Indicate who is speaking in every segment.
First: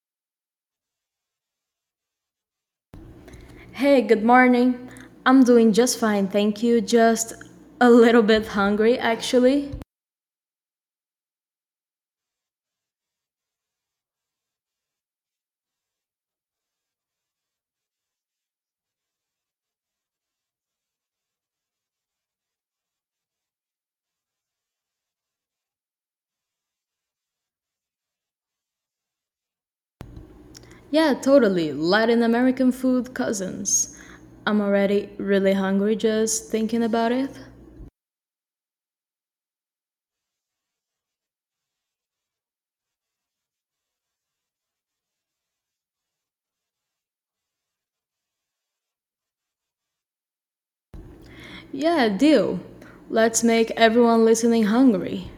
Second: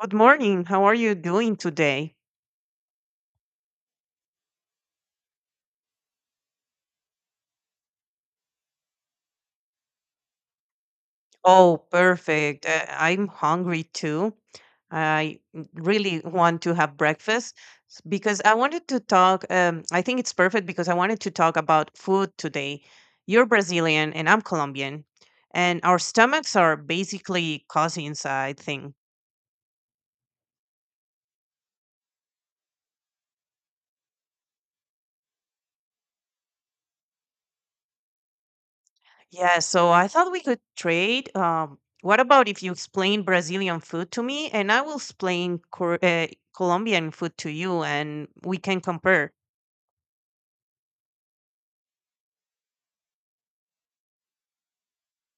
Speaker 1: Good morning. How are you doing today?
Speaker 2: Hey, good morning. I'm doing just fine, thank you. Just a little bit hungry, actually.
Speaker 1: Oh, perfect. I'm hungry too. I really want to have breakfast because I wanted to talk. I think it's perfect because I wanted to talk about food today. You're Brazilian and I'm Colombian, and our stomachs are basically cousins, I think.
Speaker 2: Yeah, totally. Latin American food cousins. I'm already really hungry just thinking about it.
Speaker 1: Yeah, so I thought we could trade. What about if you explain Brazilian food to me and I will explain Colombian food to you and we can compare?
Speaker 2: Yeah, deal. Let's make everyone listening hungry.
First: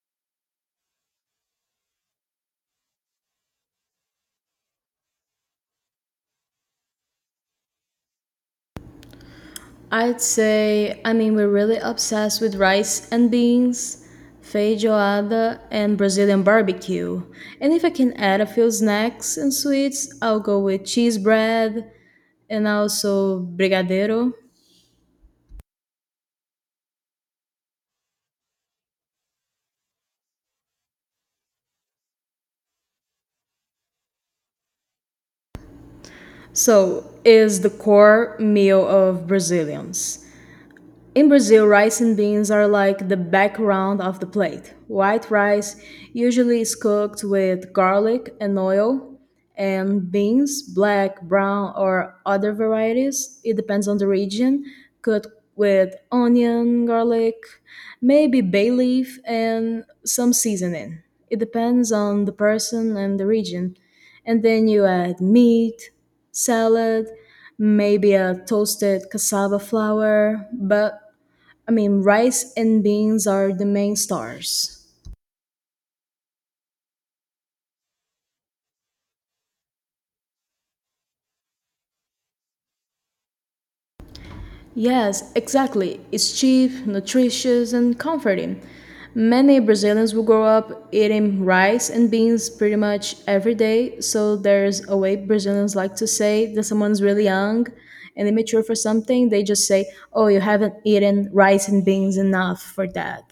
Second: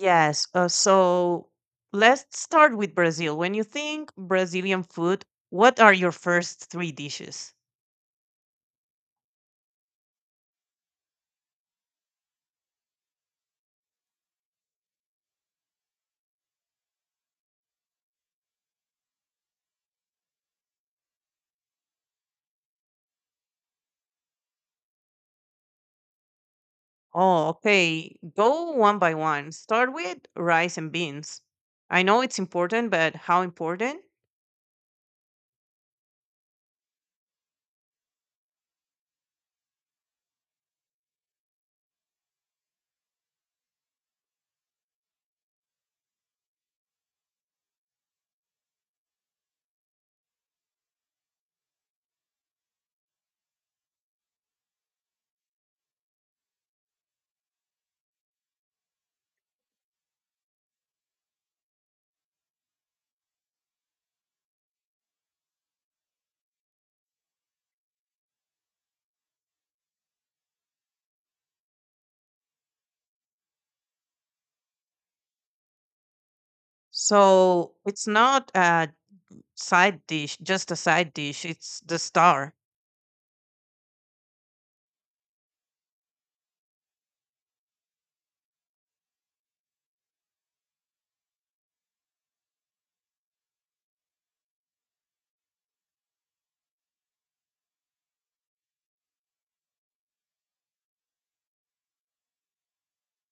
Speaker 1: Yes, so let's start with Brazil. When you think Brazilian food, what are your first three dishes?
Speaker 2: I'd say, I mean, we're really obsessed with rice and beans, feijoada, and Brazilian barbecue. And if I can add a few snacks and sweets, I'll go with cheese bread, and also brigadeiro.
Speaker 1: Oh, okay. Go one by one. Start with rice and beans. I know it's important, but how important?
Speaker 2: So, is the core meal of Brazilians. In Brazil, rice and beans are like the background of the plate. White rice usually is cooked with garlic and oil, and beans, black, brown, or other varieties, it depends on the region, cooked with onion, garlic, maybe bay leaf, and some seasoning. It depends on the person and the region. And then you add meat, salad, maybe a toasted cassava flour, but I mean, rice and beans are the main stars.
Speaker 1: So it's not a side dish, just a side dish. It's the star.
Speaker 2: Yes, exactly. It's cheap, nutritious, and comforting. Many Brazilians will grow up eating rice and beans pretty much every day, so there's a way Brazilians like to say that someone's really young and immature for something, they just say, oh, you haven't eaten rice and beans enough for that.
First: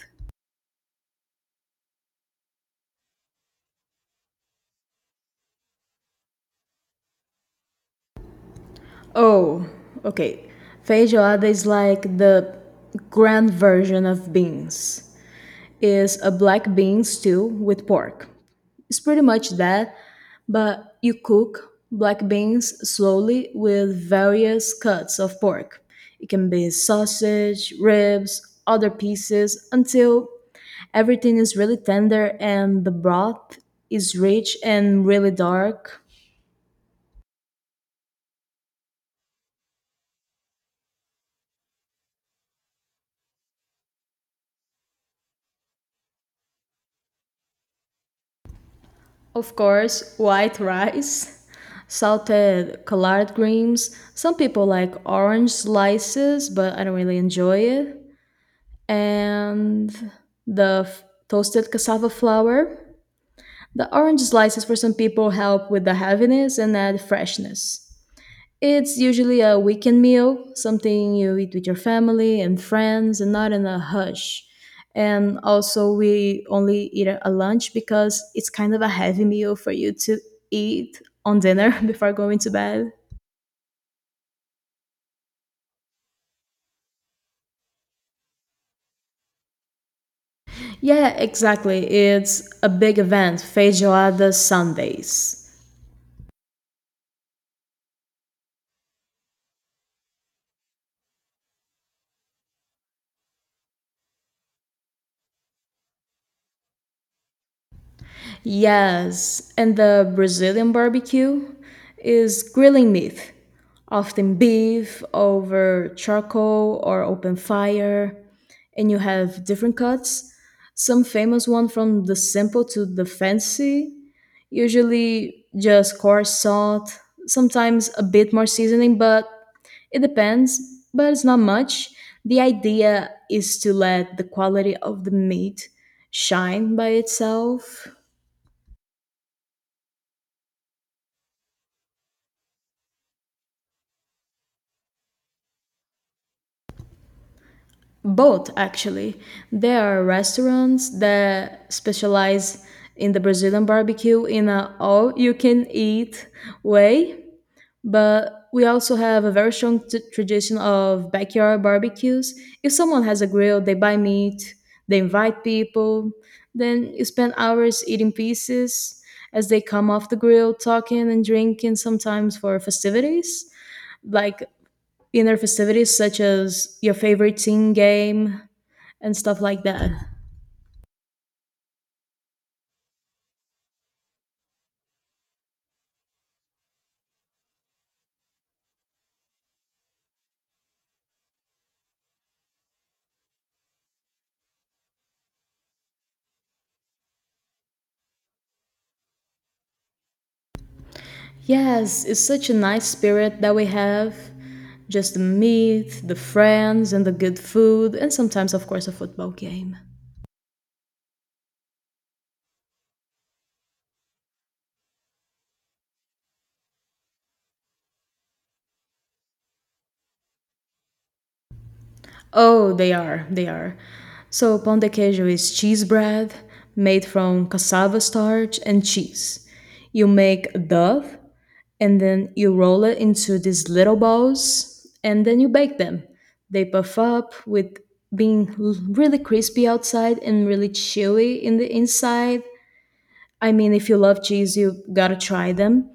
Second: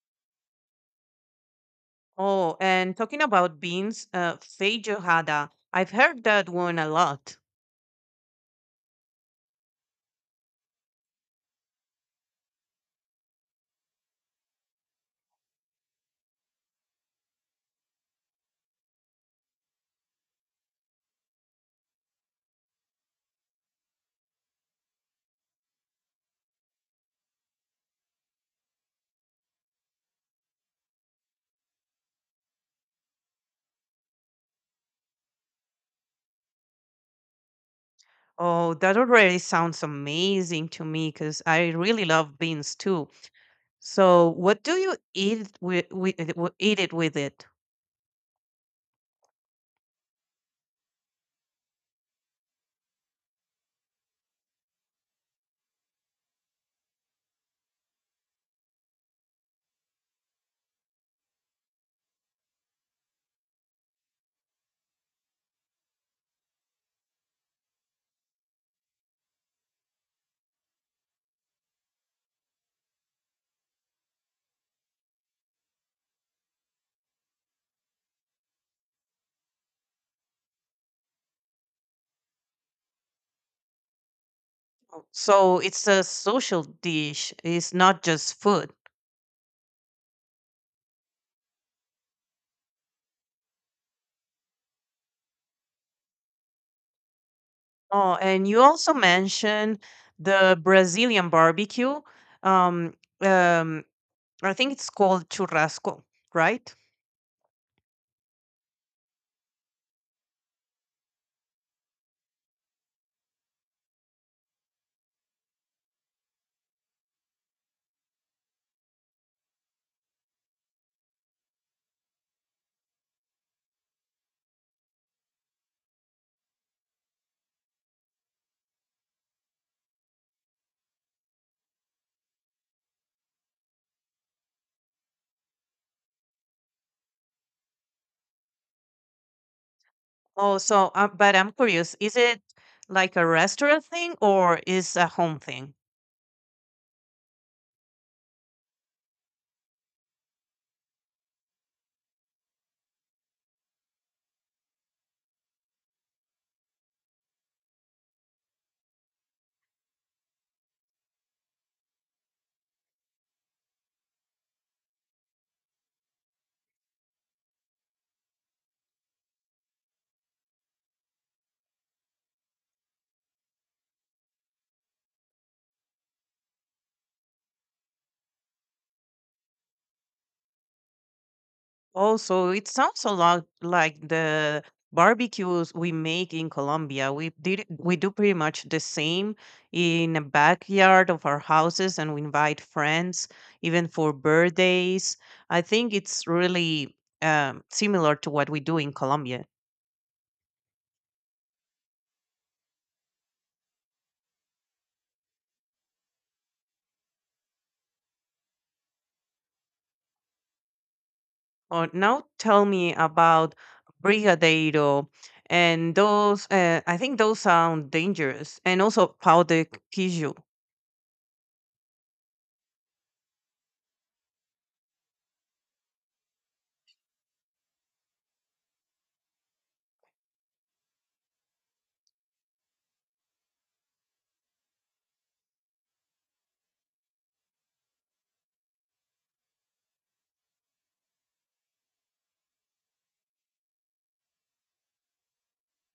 Speaker 1: Oh, and talking about beans, feijoada. I've heard that one a lot.
Speaker 2: Oh, okay. Feijoada is like the grand version of beans. Is a black bean stew with pork. It's pretty much that, but you cook black beans slowly with various cuts of pork. It can be sausage, ribs, other pieces until everything is really tender and the broth is rich and really dark.
Speaker 1: Oh, that already sounds amazing to me because I really love beans too. So, what do you eat with eat it with it?
Speaker 2: Of course, white rice, salted collard greens. Some people like orange slices, but I don't really enjoy it. And the toasted cassava flour. The orange slices for some people help with the heaviness and add freshness. It's usually a weekend meal, something you eat with your family and friends and not in a hush. And also, we only eat it at a lunch because it's kind of a heavy meal for you to eat on dinner before going to bed.
Speaker 1: So it's a social dish. It's not just food.
Speaker 2: Yeah, exactly. It's a big event, Feijoada Sundays.
Speaker 1: Oh, and you also mentioned the Brazilian barbecue. Um, um, I think it's called churrasco, right?
Speaker 2: Yes, and the Brazilian barbecue is grilling meat, often beef over charcoal or open fire, and you have different cuts. Some famous one from the simple to the fancy, usually just coarse salt, sometimes a bit more seasoning, but it depends, but it's not much. The idea is to let the quality of the meat shine by itself.
Speaker 1: Oh, so but I'm curious, is it like a restaurant thing or is a home thing?
Speaker 2: Both, actually. There are restaurants that specialize in the Brazilian barbecue in a all you can eat way, but we also have a very strong tradition of backyard barbecues. If someone has a grill, they buy meat, they invite people, then you spend hours eating pieces as they come off the grill, talking and drinking sometimes for festivities, like inner festivities such as your favorite team game and stuff like that.
Speaker 1: Oh, so it sounds a lot like the barbecues we make in Colombia. We do pretty much the same in the backyard of our houses and we invite friends even for birthdays. I think it's really similar to what we do in Colombia.
Speaker 2: Yes, it's such a nice spirit that we have. Just the meat, the friends, and the good food, and sometimes, of course, a football game.
Speaker 1: Oh, now tell me about Brigadeiro and those. I think those sound dangerous, and also pau de queijo.
Speaker 2: Oh, they are, they are. So, pão de queijo is cheese bread made from cassava starch and cheese. You make a dough and then you roll it into these little balls and then you bake them. They puff up with being really crispy outside and really chewy in the inside. I mean, if you love cheese, you gotta try them.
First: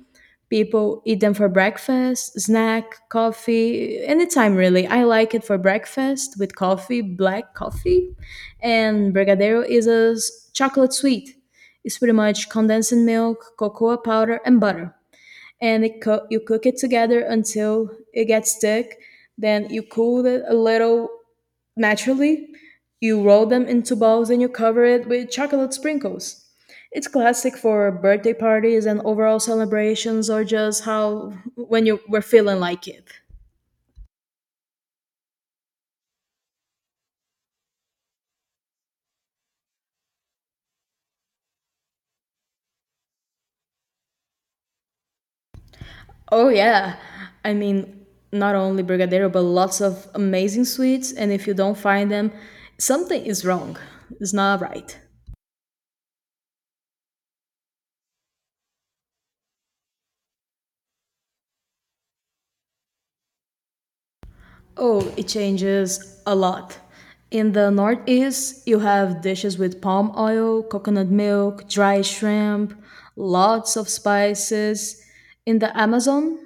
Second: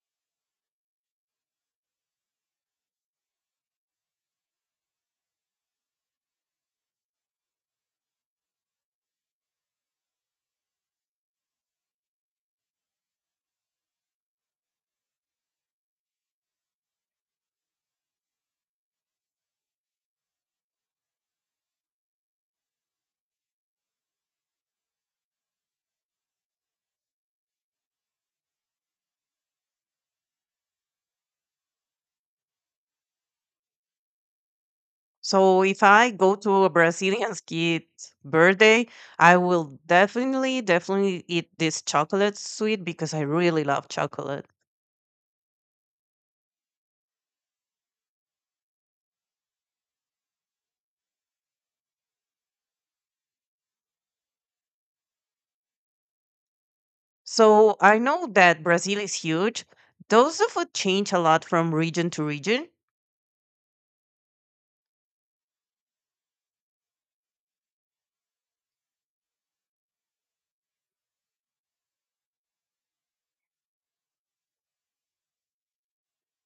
Speaker 2: People eat them for breakfast, snack, coffee, anytime really. I like it for breakfast with coffee, black coffee. And Brigadeiro is a chocolate sweet. It's pretty much condensed milk, cocoa powder, and butter and you cook it together until it gets thick. Then you cool it a little naturally. You roll them into balls and you cover it with chocolate sprinkles. It's classic for birthday parties and overall celebrations, or just how when you were feeling like it.
Speaker 1: So if I go to a Brazilian kid's birthday, I will definitely, definitely eat this chocolate sweet because I really love chocolate.
Speaker 2: Oh yeah, I mean not only brigadeiro but lots of amazing sweets, and if you don't find them, something is wrong. It's not right.
Speaker 1: So I know that Brazil is huge. Does the food change a lot from region to region?
Speaker 2: Oh, it changes a lot. In the Northeast, you have dishes with palm oil, coconut milk, dry shrimp, lots of spices. In the Amazon,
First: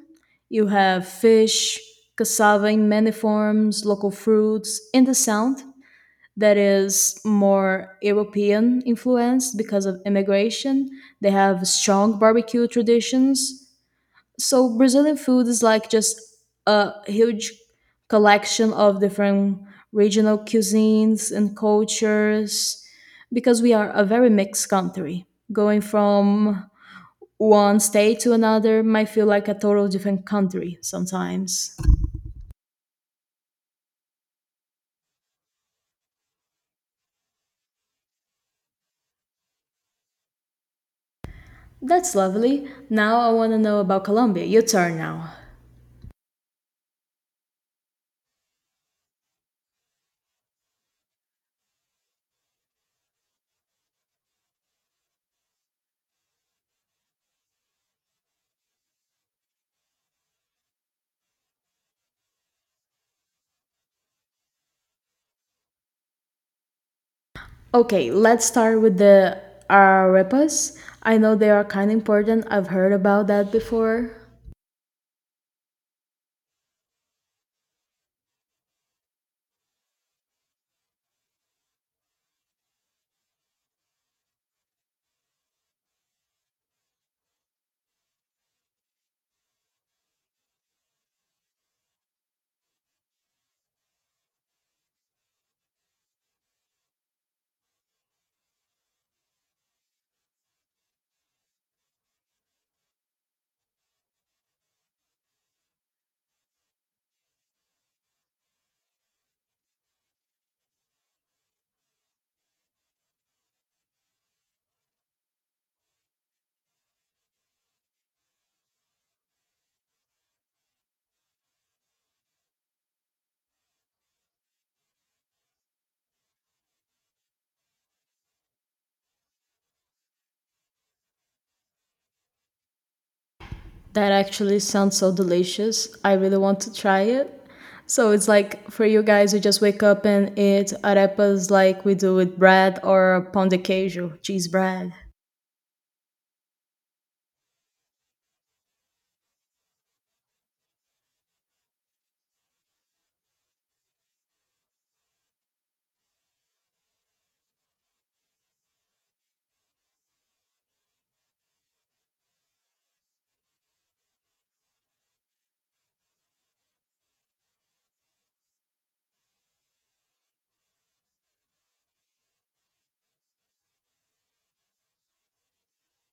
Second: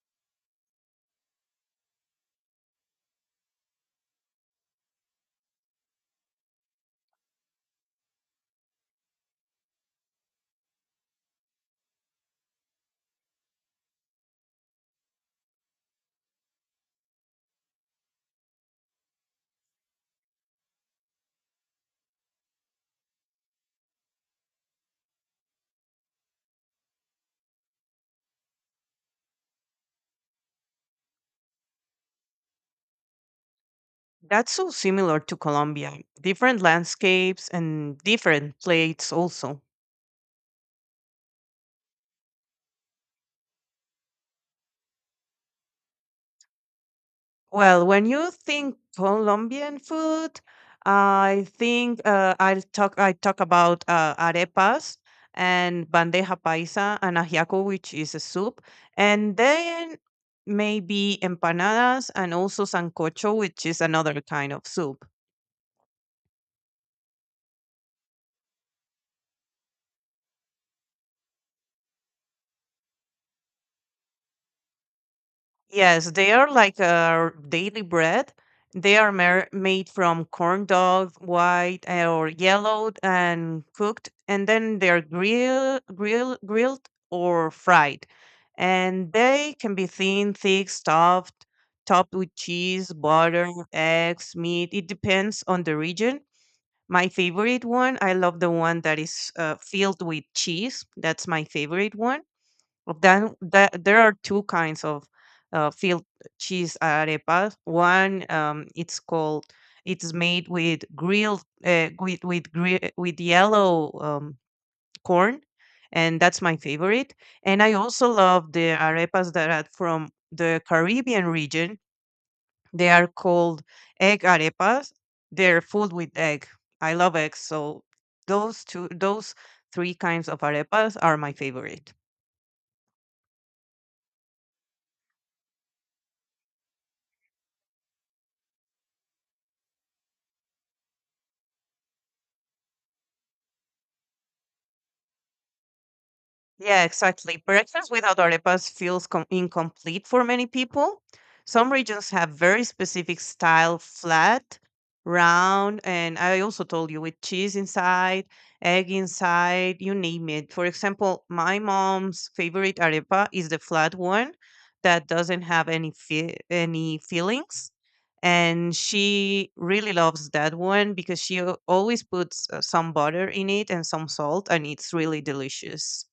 Speaker 2: you have fish, cassava in many forms, local fruits. In the Sound, that is more European influenced because of immigration, they have strong barbecue traditions so Brazilian food is like just a huge collection of different regional cuisines and cultures because we are a very mixed country. Going from one state to another might feel like a total different country sometimes.
Speaker 1: That's so similar to Colombia. Different landscapes and different plates also.
Speaker 2: That's lovely. Now I want to know about Colombia. Your turn now.
Speaker 1: Well, when you think Colombian food, I think I talk about arepas and bandeja paisa and ajiaco, which is a soup, and then maybe empanadas and also sancocho, which is another kind of soup.
Speaker 2: Okay, let's start with the arepas. I know they are kind of important. I've heard about that before.
Speaker 1: Yes, they are like our daily bread. They are mer made from corn dog, white or yellowed and cooked, and then they're grilled or fried. And they can be thin, thick, stuffed, topped with cheese, butter, eggs, meat. It depends on the region. My favorite one, I love the one that is filled with cheese. That's my favorite one. Well, then that there are two kinds of field cheese arepas. It's called, it's made with grilled with yellow corn, and that's my favorite. And I also love the arepas that are from the Caribbean region. They are called egg arepas. They're filled with egg. I love eggs, so those three kinds of arepas are my favorite.
Speaker 2: That actually sounds so delicious. I really want to try it. So it's like for you guys, you just wake up and eat arepas like we do with bread or pão de queijo, cheese bread.
Speaker 1: Yeah, exactly. Breakfast without arepas feels incomplete for many people. Some regions have very specific style, flat, round, and I also told you with cheese inside, egg inside, you name it. For example, my mom's favorite arepa is the flat one that doesn't have any fillings, and she really loves that one because she always puts some butter in it and some salt and it's really delicious.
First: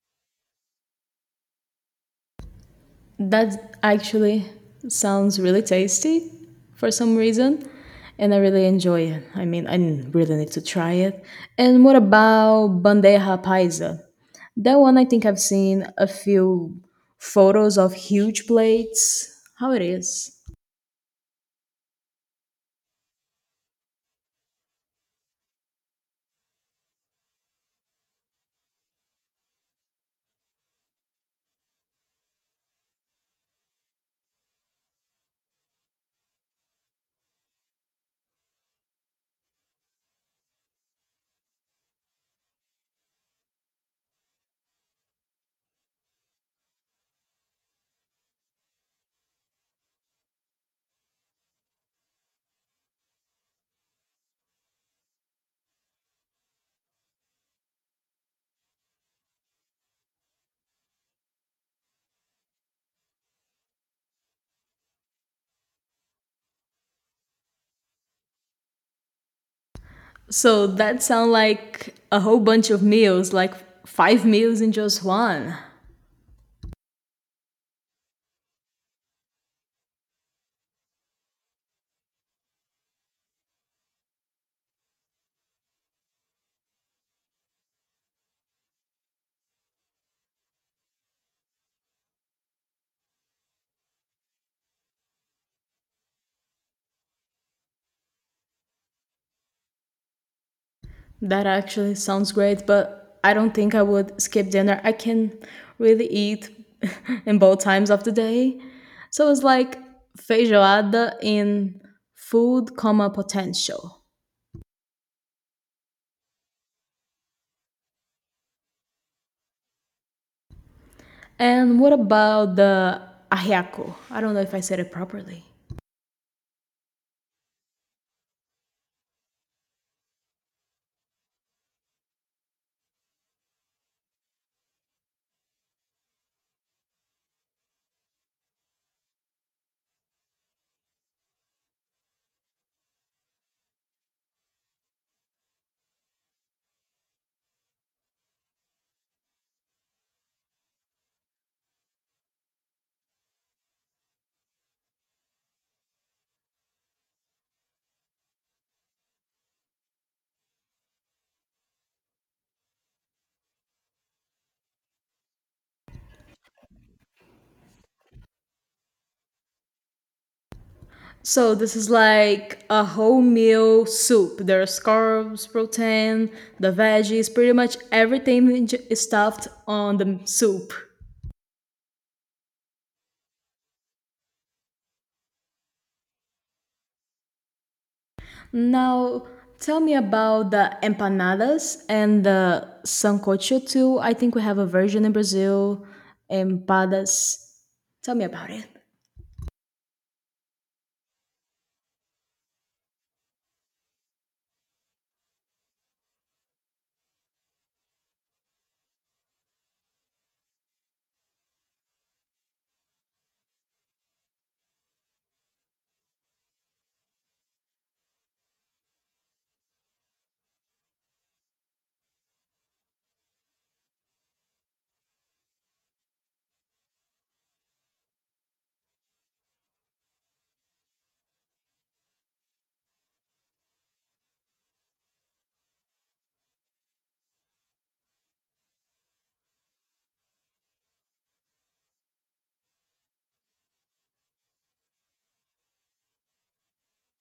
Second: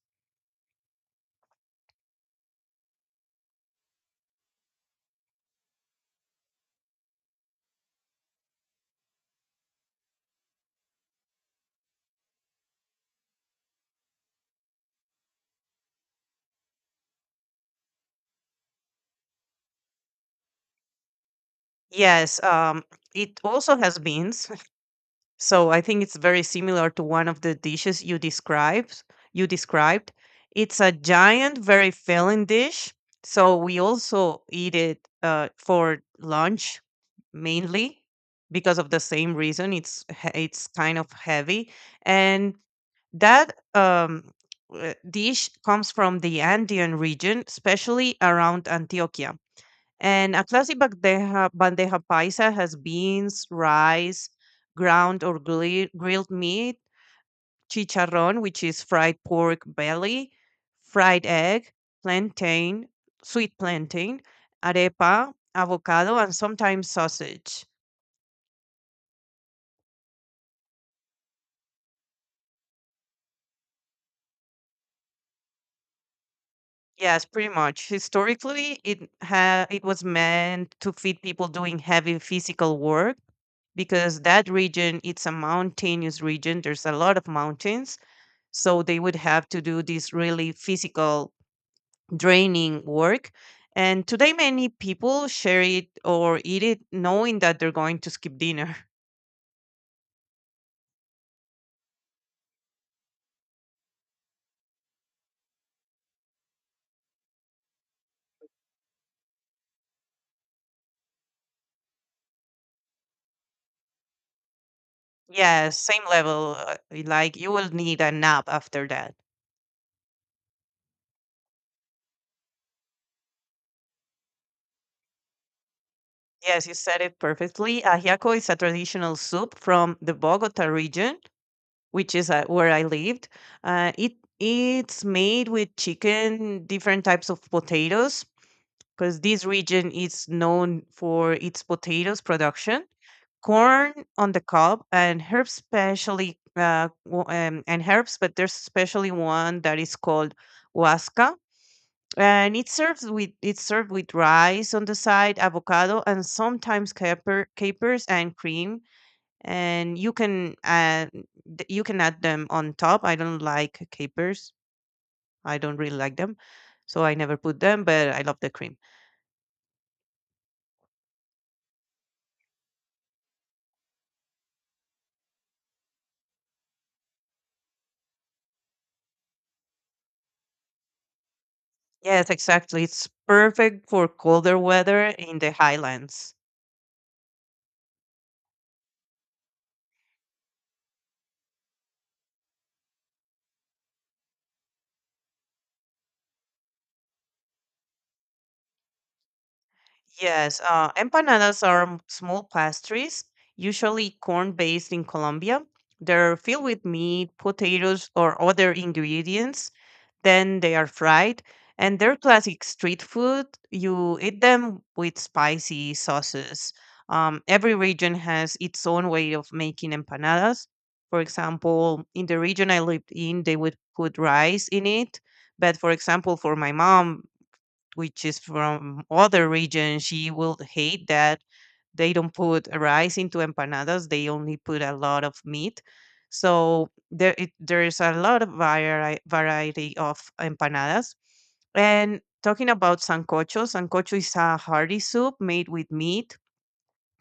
Speaker 2: That actually sounds really tasty for some reason. And I really enjoy it. I mean, I really need to try it. And what about bandeja paisa? That one I think I've seen a few photos of huge plates. How it is?
Speaker 1: yes um it also has beans. So I think it's very similar to one of the dishes you described. You described. It's a giant, very filling dish. So we also eat it for lunch mainly because of the same reason. It's kind of heavy, and that dish comes from the Andean region, especially around Antioquia. And a classic bandeja paisa has beans, rice, ground or grilled meat, chicharrón, which is fried pork belly, fried egg, plantain, sweet plantain, arepa, avocado, and sometimes sausage.
Speaker 2: So that sounds like a whole bunch of meals, like five meals in just one.
Speaker 1: Yes, pretty much. Historically, it was meant to feed people doing heavy physical work because that region it's a mountainous region. There's a lot of mountains, so they would have to do this really physical, draining work. And today, many people share it or eat it knowing that they're going to skip dinner.
Speaker 2: That actually sounds great, but I don't think I would skip dinner. I can really eat in both times of the day. So it's like feijoada in food, comma potential.
Speaker 1: Yes, same level. Like you will need a nap after that.
Speaker 2: And what about the ajiaco? I don't know if I said it properly.
Speaker 1: Yes, you said it perfectly. Ajiaco is a traditional soup from the Bogota region, which is where I lived. Uh, it it's made with chicken, different types of potatoes, because this region is known for its potatoes production, corn on the cob, and herbs specially and herbs, but there's especially one that is called huasca, and it's served with rice on the side, avocado, and sometimes capers and cream. And you can add them on top. I don't like capers, I don't really like them, so I never put them, but I love the cream.
Speaker 2: So this is like a whole meal soup. There are carbs, protein, the veggies, pretty much everything is stuffed on the soup.
Speaker 1: Yes, exactly. It's perfect for colder weather in the highlands.
Speaker 2: Now, tell me about the empanadas and the sancocho too. I think we have a version in Brazil, empadas. Tell me about it.
Speaker 1: Yes, empanadas are small pastries, usually corn-based in Colombia. They're filled with meat, potatoes, or other ingredients. Then they are fried, and they're classic street food. You eat them with spicy sauces. Every region has its own way of making empanadas. For example, in the region I lived in, they would put rice in it. But for example, for my mom, which is from other region, she will hate that they don't put rice into empanadas. They only put a lot of meat. So there is a lot of variety of empanadas. And talking about sancocho, sancocho is a hearty soup made with meat.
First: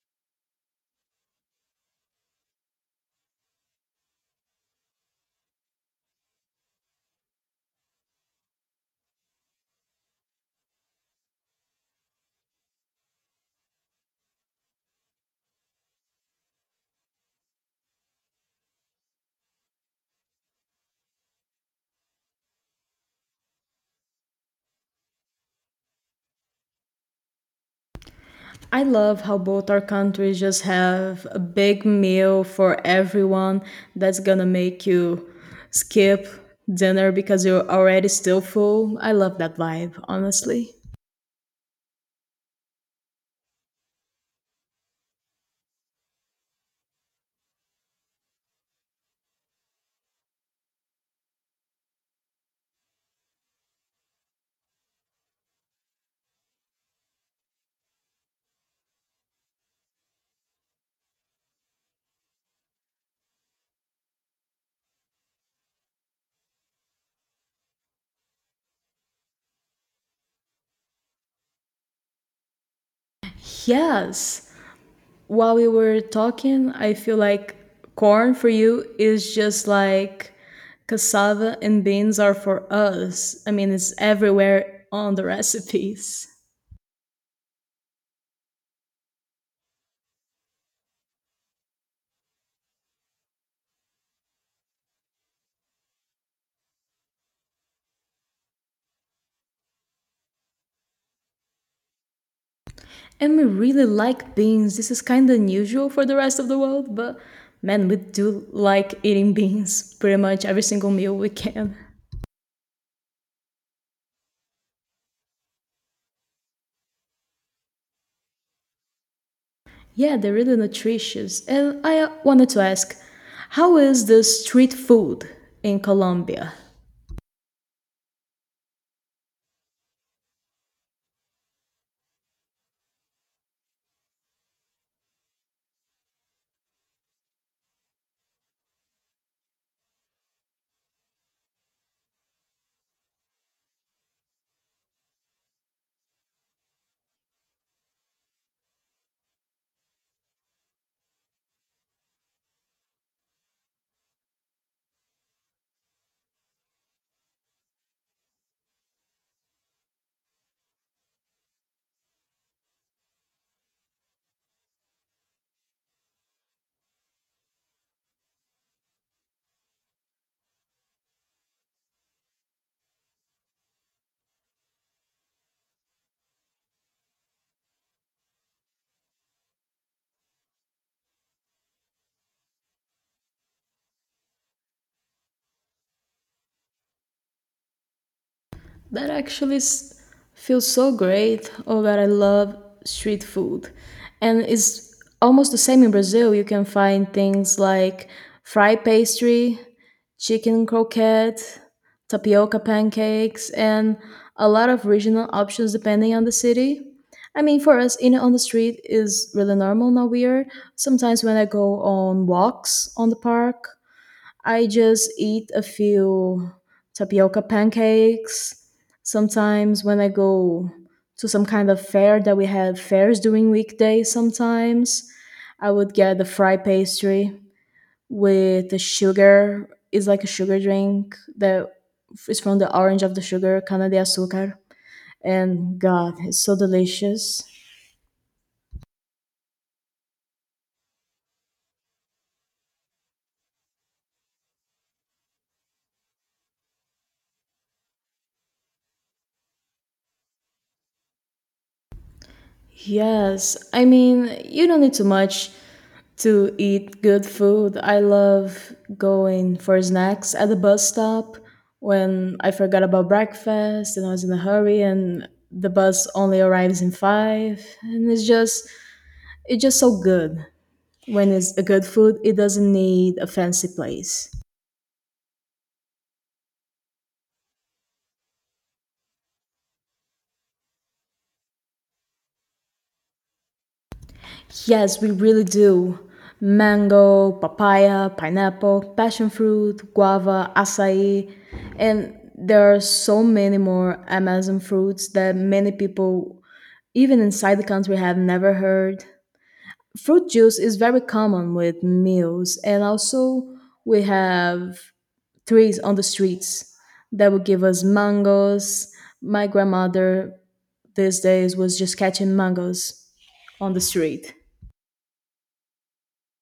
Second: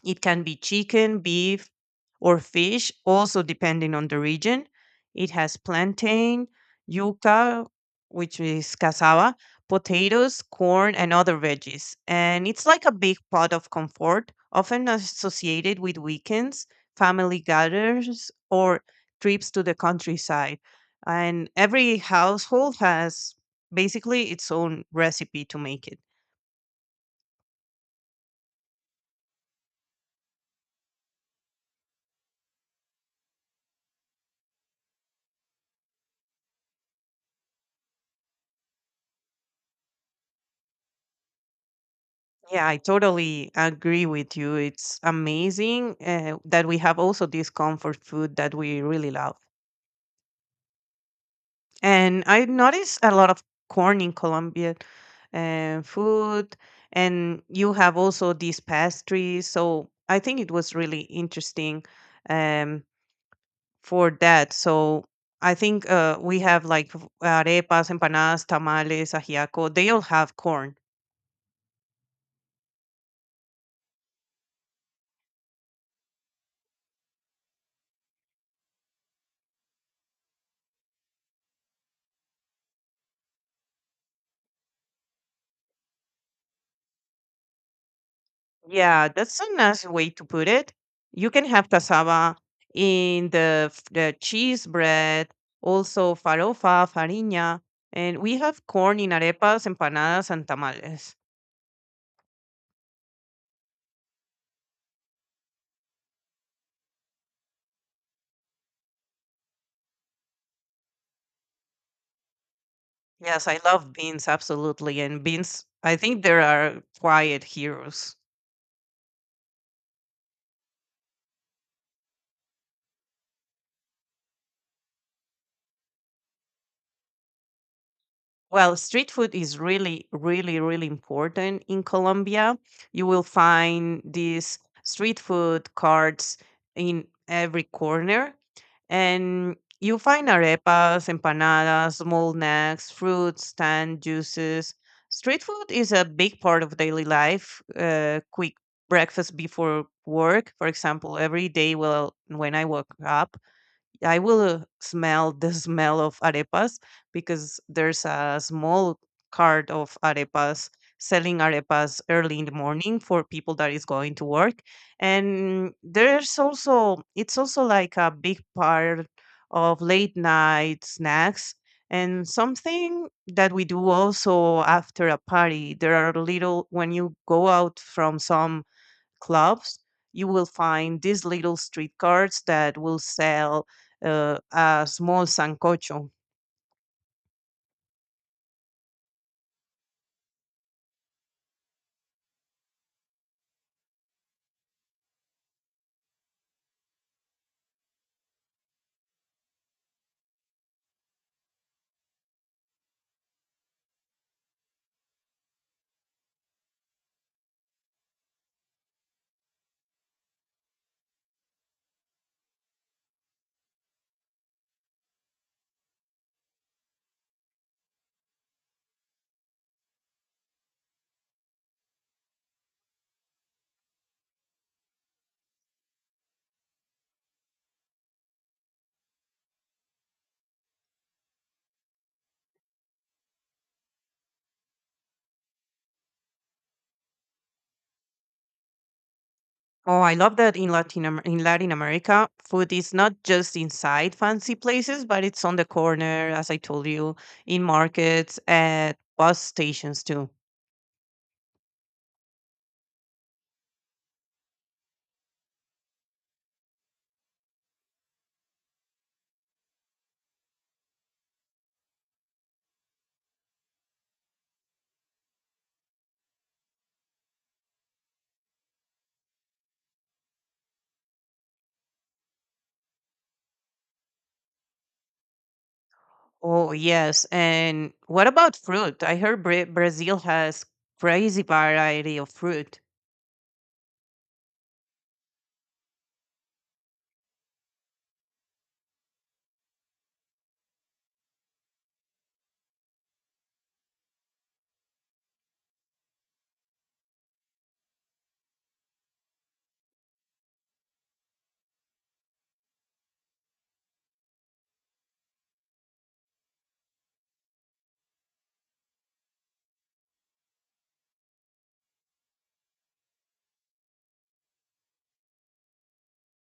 Speaker 1: It can be chicken, beef, or fish, also depending on the region. It has plantain, yuca, which is cassava, potatoes, corn, and other veggies. And it's like a big pot of comfort, often associated with weekends, family gatherings, or trips to the countryside. And every household has basically its own recipe to make it.
Speaker 2: I love how both our countries just have a big meal for everyone that's gonna make you skip dinner because you're already still full. I love that vibe, honestly.
Speaker 1: Yeah, I totally agree with you. It's amazing that we have also this comfort food that we really love. And I notice a lot of corn in Colombian food, and you have also these pastries. So I think it was really interesting um, for that. So I think we have like arepas, empanadas, tamales, ajiaco. They all have corn.
Speaker 2: Yes. While we were talking, I feel like corn for you is just like cassava and beans are for us. I mean, it's everywhere on the recipes.
Speaker 1: Yeah, that's a nice way to put it. You can have cassava in the cheese bread, also farofa, farinha, and we have corn in arepas, empanadas, and tamales.
Speaker 2: And we really like beans. This is kind of unusual for the rest of the world, but man, we do like eating beans pretty much every single meal we can.
Speaker 1: Yes, I love beans absolutely, and beans. I think there are quiet heroes.
Speaker 2: Yeah, they're really nutritious. And I wanted to ask, how is the street food in Colombia?
Speaker 1: Well, street food is really, really, really important in Colombia. You will find these street food carts in every corner and you find arepas, empanadas, small snacks, fruits, tan juices. Street food is a big part of daily life. Quick breakfast before work, for example, every day. Well, when I woke up, I will smell the smell of arepas because there's a small cart of arepas selling arepas early in the morning for people that is going to work, and there's also, it's also like a big part of late night snacks, and something that we do also after a party. There are little, when you go out from some clubs, you will find these little street carts that will sell a small sancocho.
Speaker 2: That feels so great. Oh that I love street food. And it's almost the same in Brazil. You can find things like fried pastry, chicken croquette, tapioca pancakes, and a lot of regional options depending on the city. I mean, for us, eating on the street is really normal, not weird. Sometimes when I go on walks on the park I just eat a few tapioca pancakes. Sometimes when I go to some kind of fair that we have fairs during weekdays sometimes, I would get the fry pastry with the sugar. It's like a sugar drink that is from the orange of the sugar, cana de azúcar. And God, it's so delicious.
Speaker 1: Oh, I love that in in Latin America, food is not just inside fancy places, but it's on the corner, as I told you, in markets, at bus stations too.
Speaker 2: Yes, I mean, you don't need too much to eat good food. I love going for snacks at the bus stop when I forgot about breakfast and I was in a hurry and the bus only arrives in 5 and it's just so good. When it's a good food, it doesn't need a fancy place.
Speaker 1: Oh, yes. And what about fruit? I heard Brazil has crazy variety of fruit.
Speaker 2: Yes, we really do. Mango, papaya, pineapple, passion fruit, guava, acai, and there are so many more Amazon fruits that many people even inside the country have never heard. Fruit juice is very common with meals, and also we have trees on the streets that will give us mangoes. My grandmother these days was just catching mangoes on the street.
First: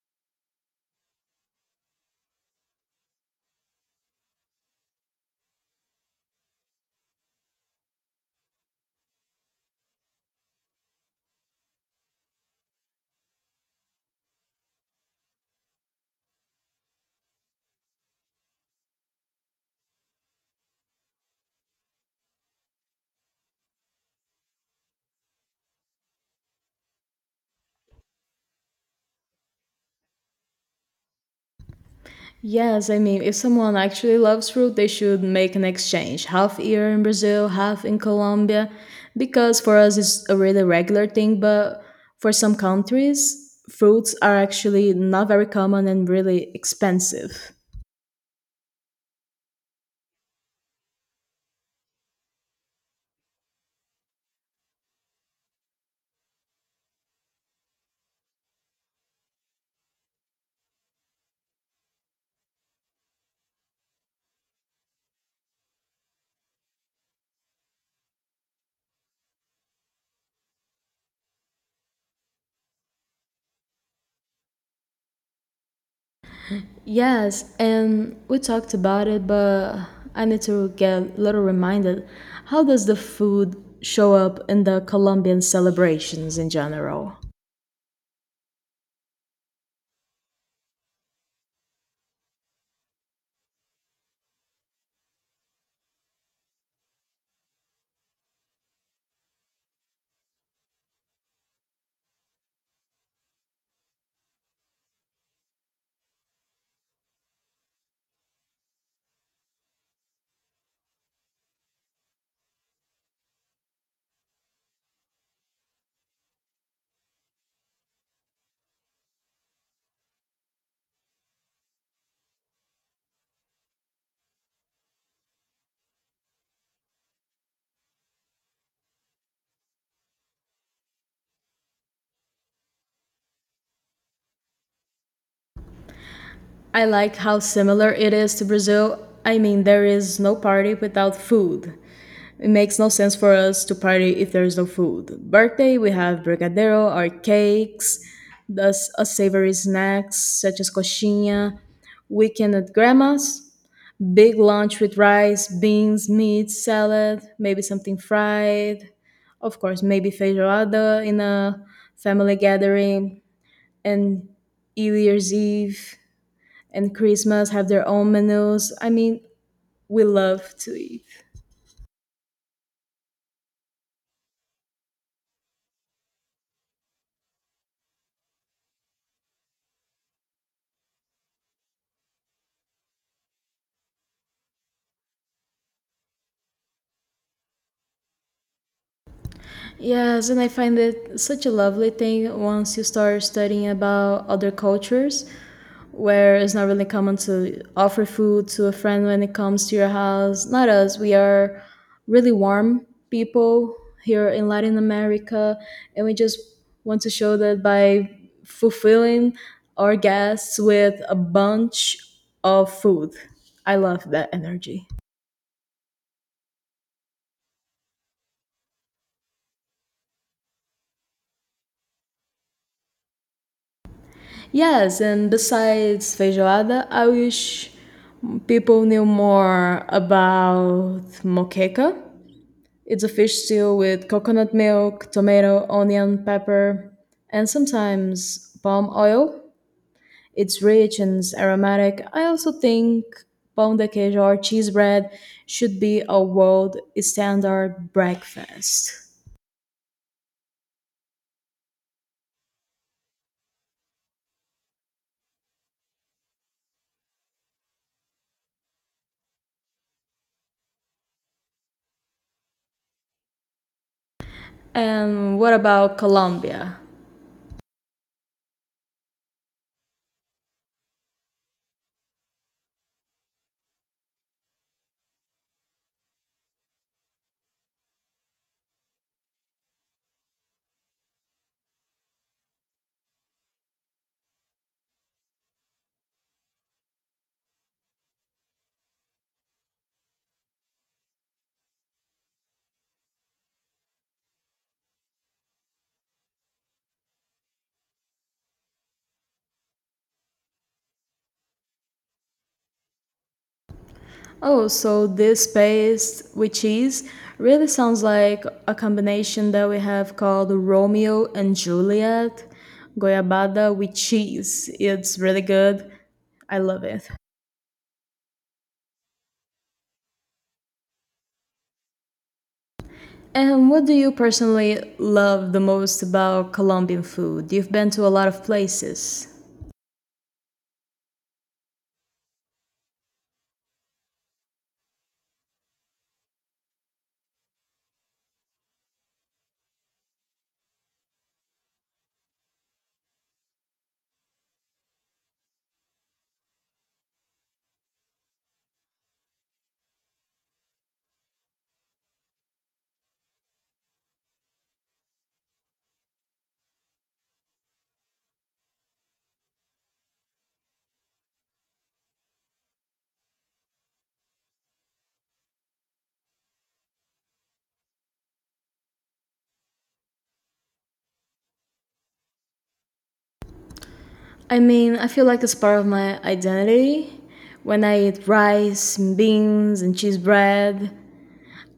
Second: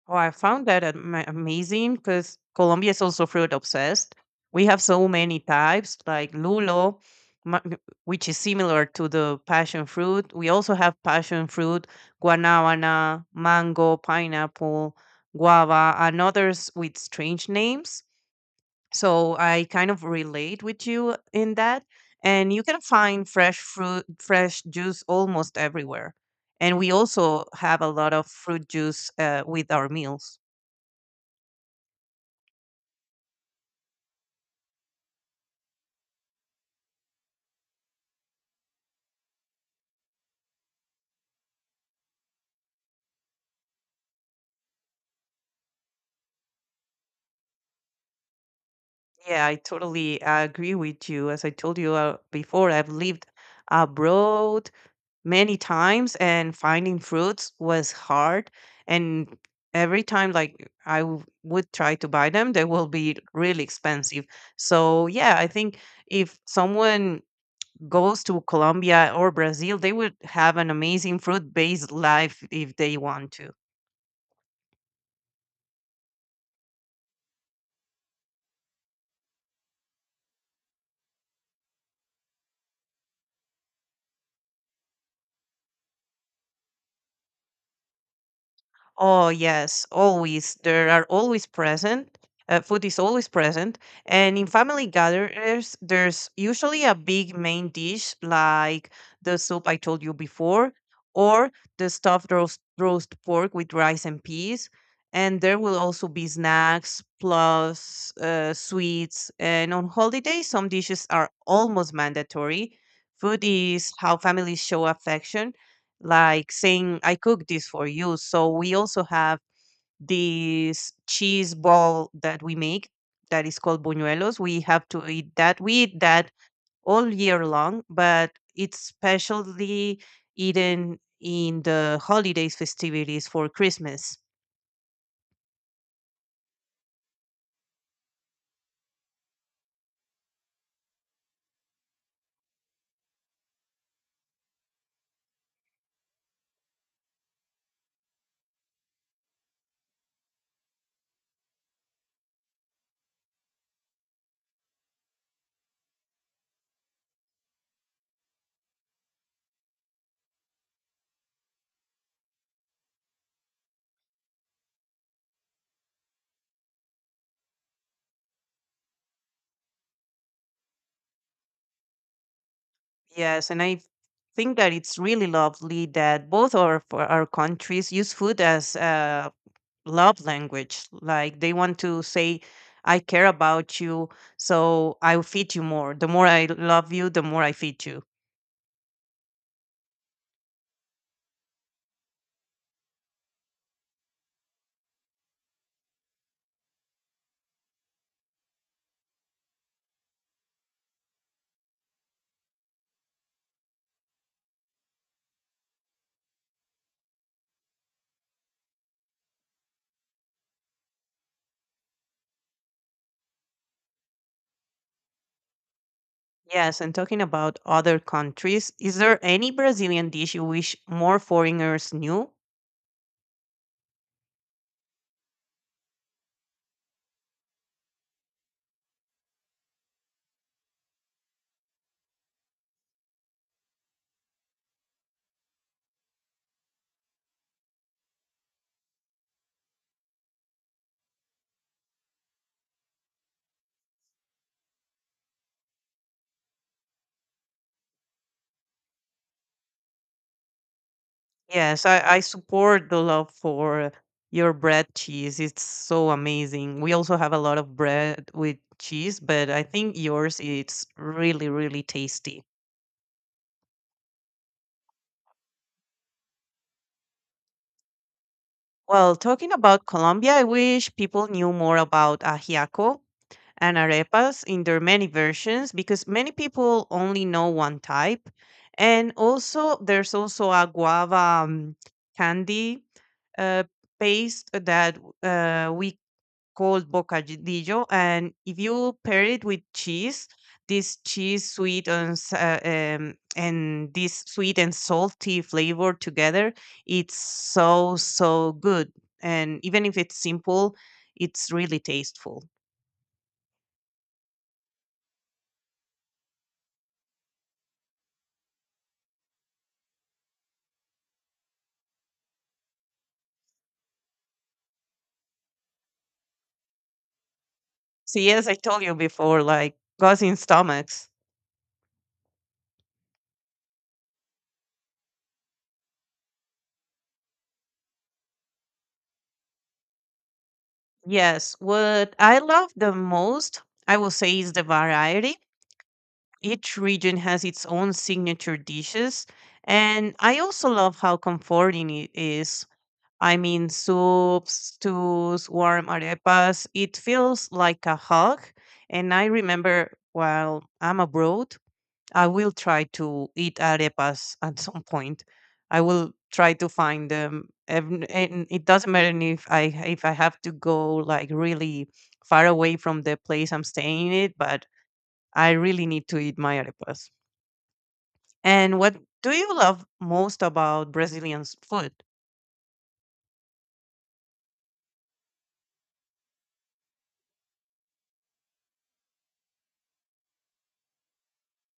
Speaker 1: Oh, I found that amazing because Colombia is also fruit obsessed. We have so many types like lulo, ma- which is similar to the passion fruit. We also have passion fruit, guanabana, mango, pineapple, guava, and others with strange names. So I kind of relate with you in that. And you can find fresh fruit, fresh juice almost everywhere. And we also have a lot of fruit juice with our meals.
Speaker 2: Yes, I mean, if someone actually loves fruit, they should make an exchange, half here in Brazil, half in Colombia, because for us it's a really regular thing, but for some countries, fruits are actually not very common and really expensive.
Speaker 1: Yeah, I totally agree with you. As I told you before, I've lived abroad many times and finding fruits was hard. And every time, like, I would try to buy them, they will be really expensive. So, yeah, I think if someone goes to Colombia or Brazil, they would have an amazing fruit-based life if they want to.
Speaker 2: Yes, and we talked about it, but I need to get a little reminded. How does the food show up in the Colombian celebrations in general?
Speaker 1: Oh, yes, always. There are always present. Food is always present. And in family gatherings, there's usually a big main dish like the soup I told you before, or the stuffed roast pork with rice and peas. And there will also be snacks plus sweets. And on holidays, some dishes are almost mandatory. Food is how families show affection, like saying, I cook this for you. So we also have this cheese ball that we make that is called buñuelos. We have to eat that. We eat that all year long, but it's specially eaten in the holidays festivities for Christmas.
Speaker 2: I like how similar it is to Brazil. I mean, there is no party without food. It makes no sense for us to party if there is no food. Birthday, we have brigadeiro or cakes, thus a savory snacks such as coxinha. Weekend at grandma's, big lunch with rice, beans, meat, salad, maybe something fried. Of course, maybe feijoada in a family gathering and New Year's Eve and Christmas have their own menus. I mean, we love to eat.
Speaker 1: Yes, and I think that it's really lovely that both our for our countries use food as a love language. Like they want to say, I care about you, so I'll feed you more. The more I love you, the more I feed you.
Speaker 2: Yes, and I find it such a lovely thing once you start studying about other cultures where it's not really common to offer food to a friend when it comes to your house. Not us, we are really warm people here in Latin America, and we just want to show that by fulfilling our guests with a bunch of food. I love that energy.
Speaker 1: Yes, and talking about other countries, is there any Brazilian dish you wish more foreigners knew?
Speaker 2: Yes, and besides feijoada, I wish people knew more about moqueca. It's a fish stew with coconut milk, tomato, onion, pepper, and sometimes palm oil. It's rich and aromatic. I also think pound de queijo or cheese bread should be a world standard breakfast.
Speaker 1: Yes, I support the love for your bread cheese. It's so amazing. We also have a lot of bread with cheese, but I think yours it's really, really tasty.
Speaker 2: And what about Colombia?
Speaker 1: Well, talking about Colombia, I wish people knew more about ajiaco and arepas in their many versions because many people only know one type. And also, there's also a guava candy uh, paste that we called bocadillo, and if you pair it with cheese, this cheese sweet and s- and this sweet and salty flavor together, it's so so good. And even if it's simple, it's really tasteful.
Speaker 2: Oh, so this paste with cheese really sounds like a combination that we have called Romeo and Juliet, goyabada with cheese. It's really good. I love it.
Speaker 1: So yes, I told you before, like causing stomachs.
Speaker 2: And what do you personally love the most about Colombian food? You've been to a lot of places.
Speaker 1: Yes, what I love the most, I will say, is the variety. Each region has its own signature dishes. And I also love how comforting it is. I mean, soups, stews, warm arepas, it feels like a hug. And I remember while I'm abroad, I will try to eat arepas at some point. I will try to find them. And it doesn't matter if I, if I have to go like really far away from the place I'm staying in, but I really need to eat my arepas. And what do you love most about Brazilian food?
Speaker 2: I mean, I feel like it's part of my identity. When I eat rice, and beans, and cheese bread,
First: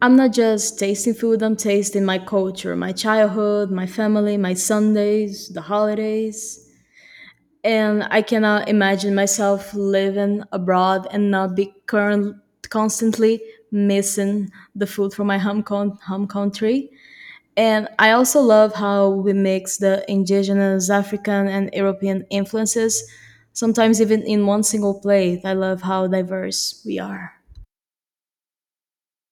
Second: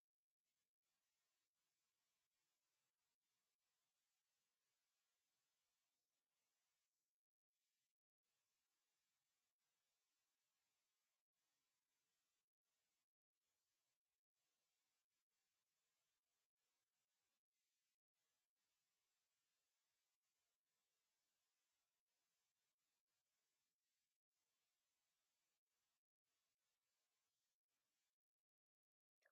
Speaker 2: I'm not just tasting food, I'm tasting my culture, my childhood, my family, my Sundays, the holidays. And I cannot imagine myself living abroad and not be current, constantly missing the food from my home, home country. And I also love how we mix the indigenous, African, and European influences, sometimes even in one single plate. I love how diverse we are.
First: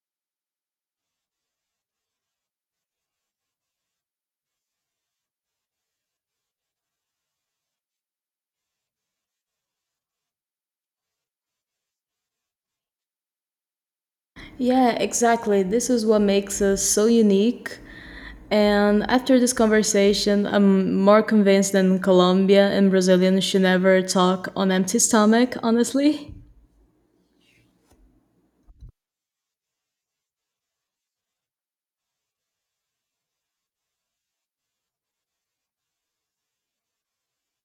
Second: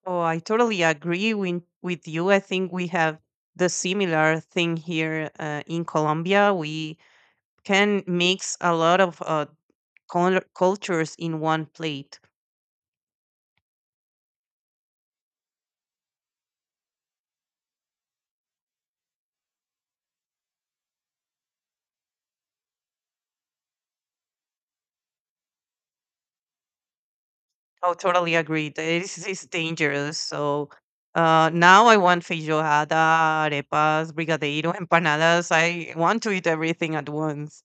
Speaker 1: Oh, I totally agree with you. I think we have the similar thing here in Colombia. We can mix a lot of cultures in one plate.
Speaker 2: Yeah, exactly. This is what makes us so unique. And after this conversation, I'm more convinced than Colombian and Brazilian should never talk on empty stomach, honestly.
Speaker 1: Oh, totally agree. This is dangerous. So now I want feijoada, arepas, brigadeiro, empanadas. I want to eat everything at once.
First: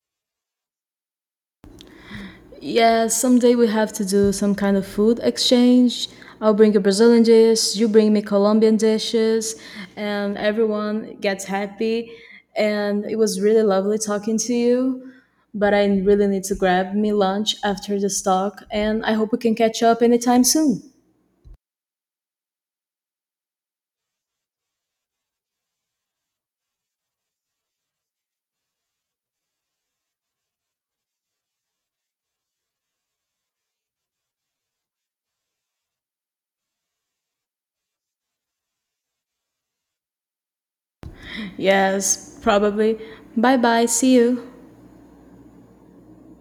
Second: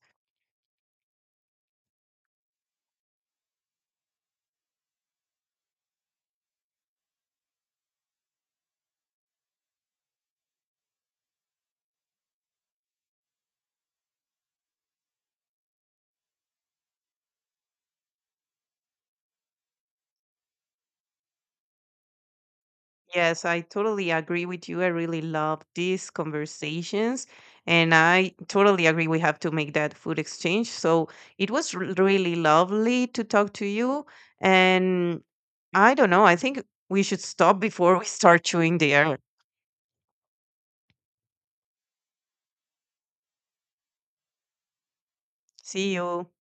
Speaker 2: Yeah, someday we have to do some kind of food exchange. I'll bring you Brazilian dishes, you bring me Colombian dishes, and everyone gets happy. And it was really lovely talking to you, but I really need to grab me lunch after this talk, and I hope we can catch up anytime soon.
Speaker 1: Yes, I totally agree with you. I really love these conversations. And I totally agree we have to make that food exchange. So it was really lovely to talk to you. And I don't know, I think we should stop before we start chewing the air.
Speaker 2: Yes, probably. Bye bye, see you.
Speaker 1: See you.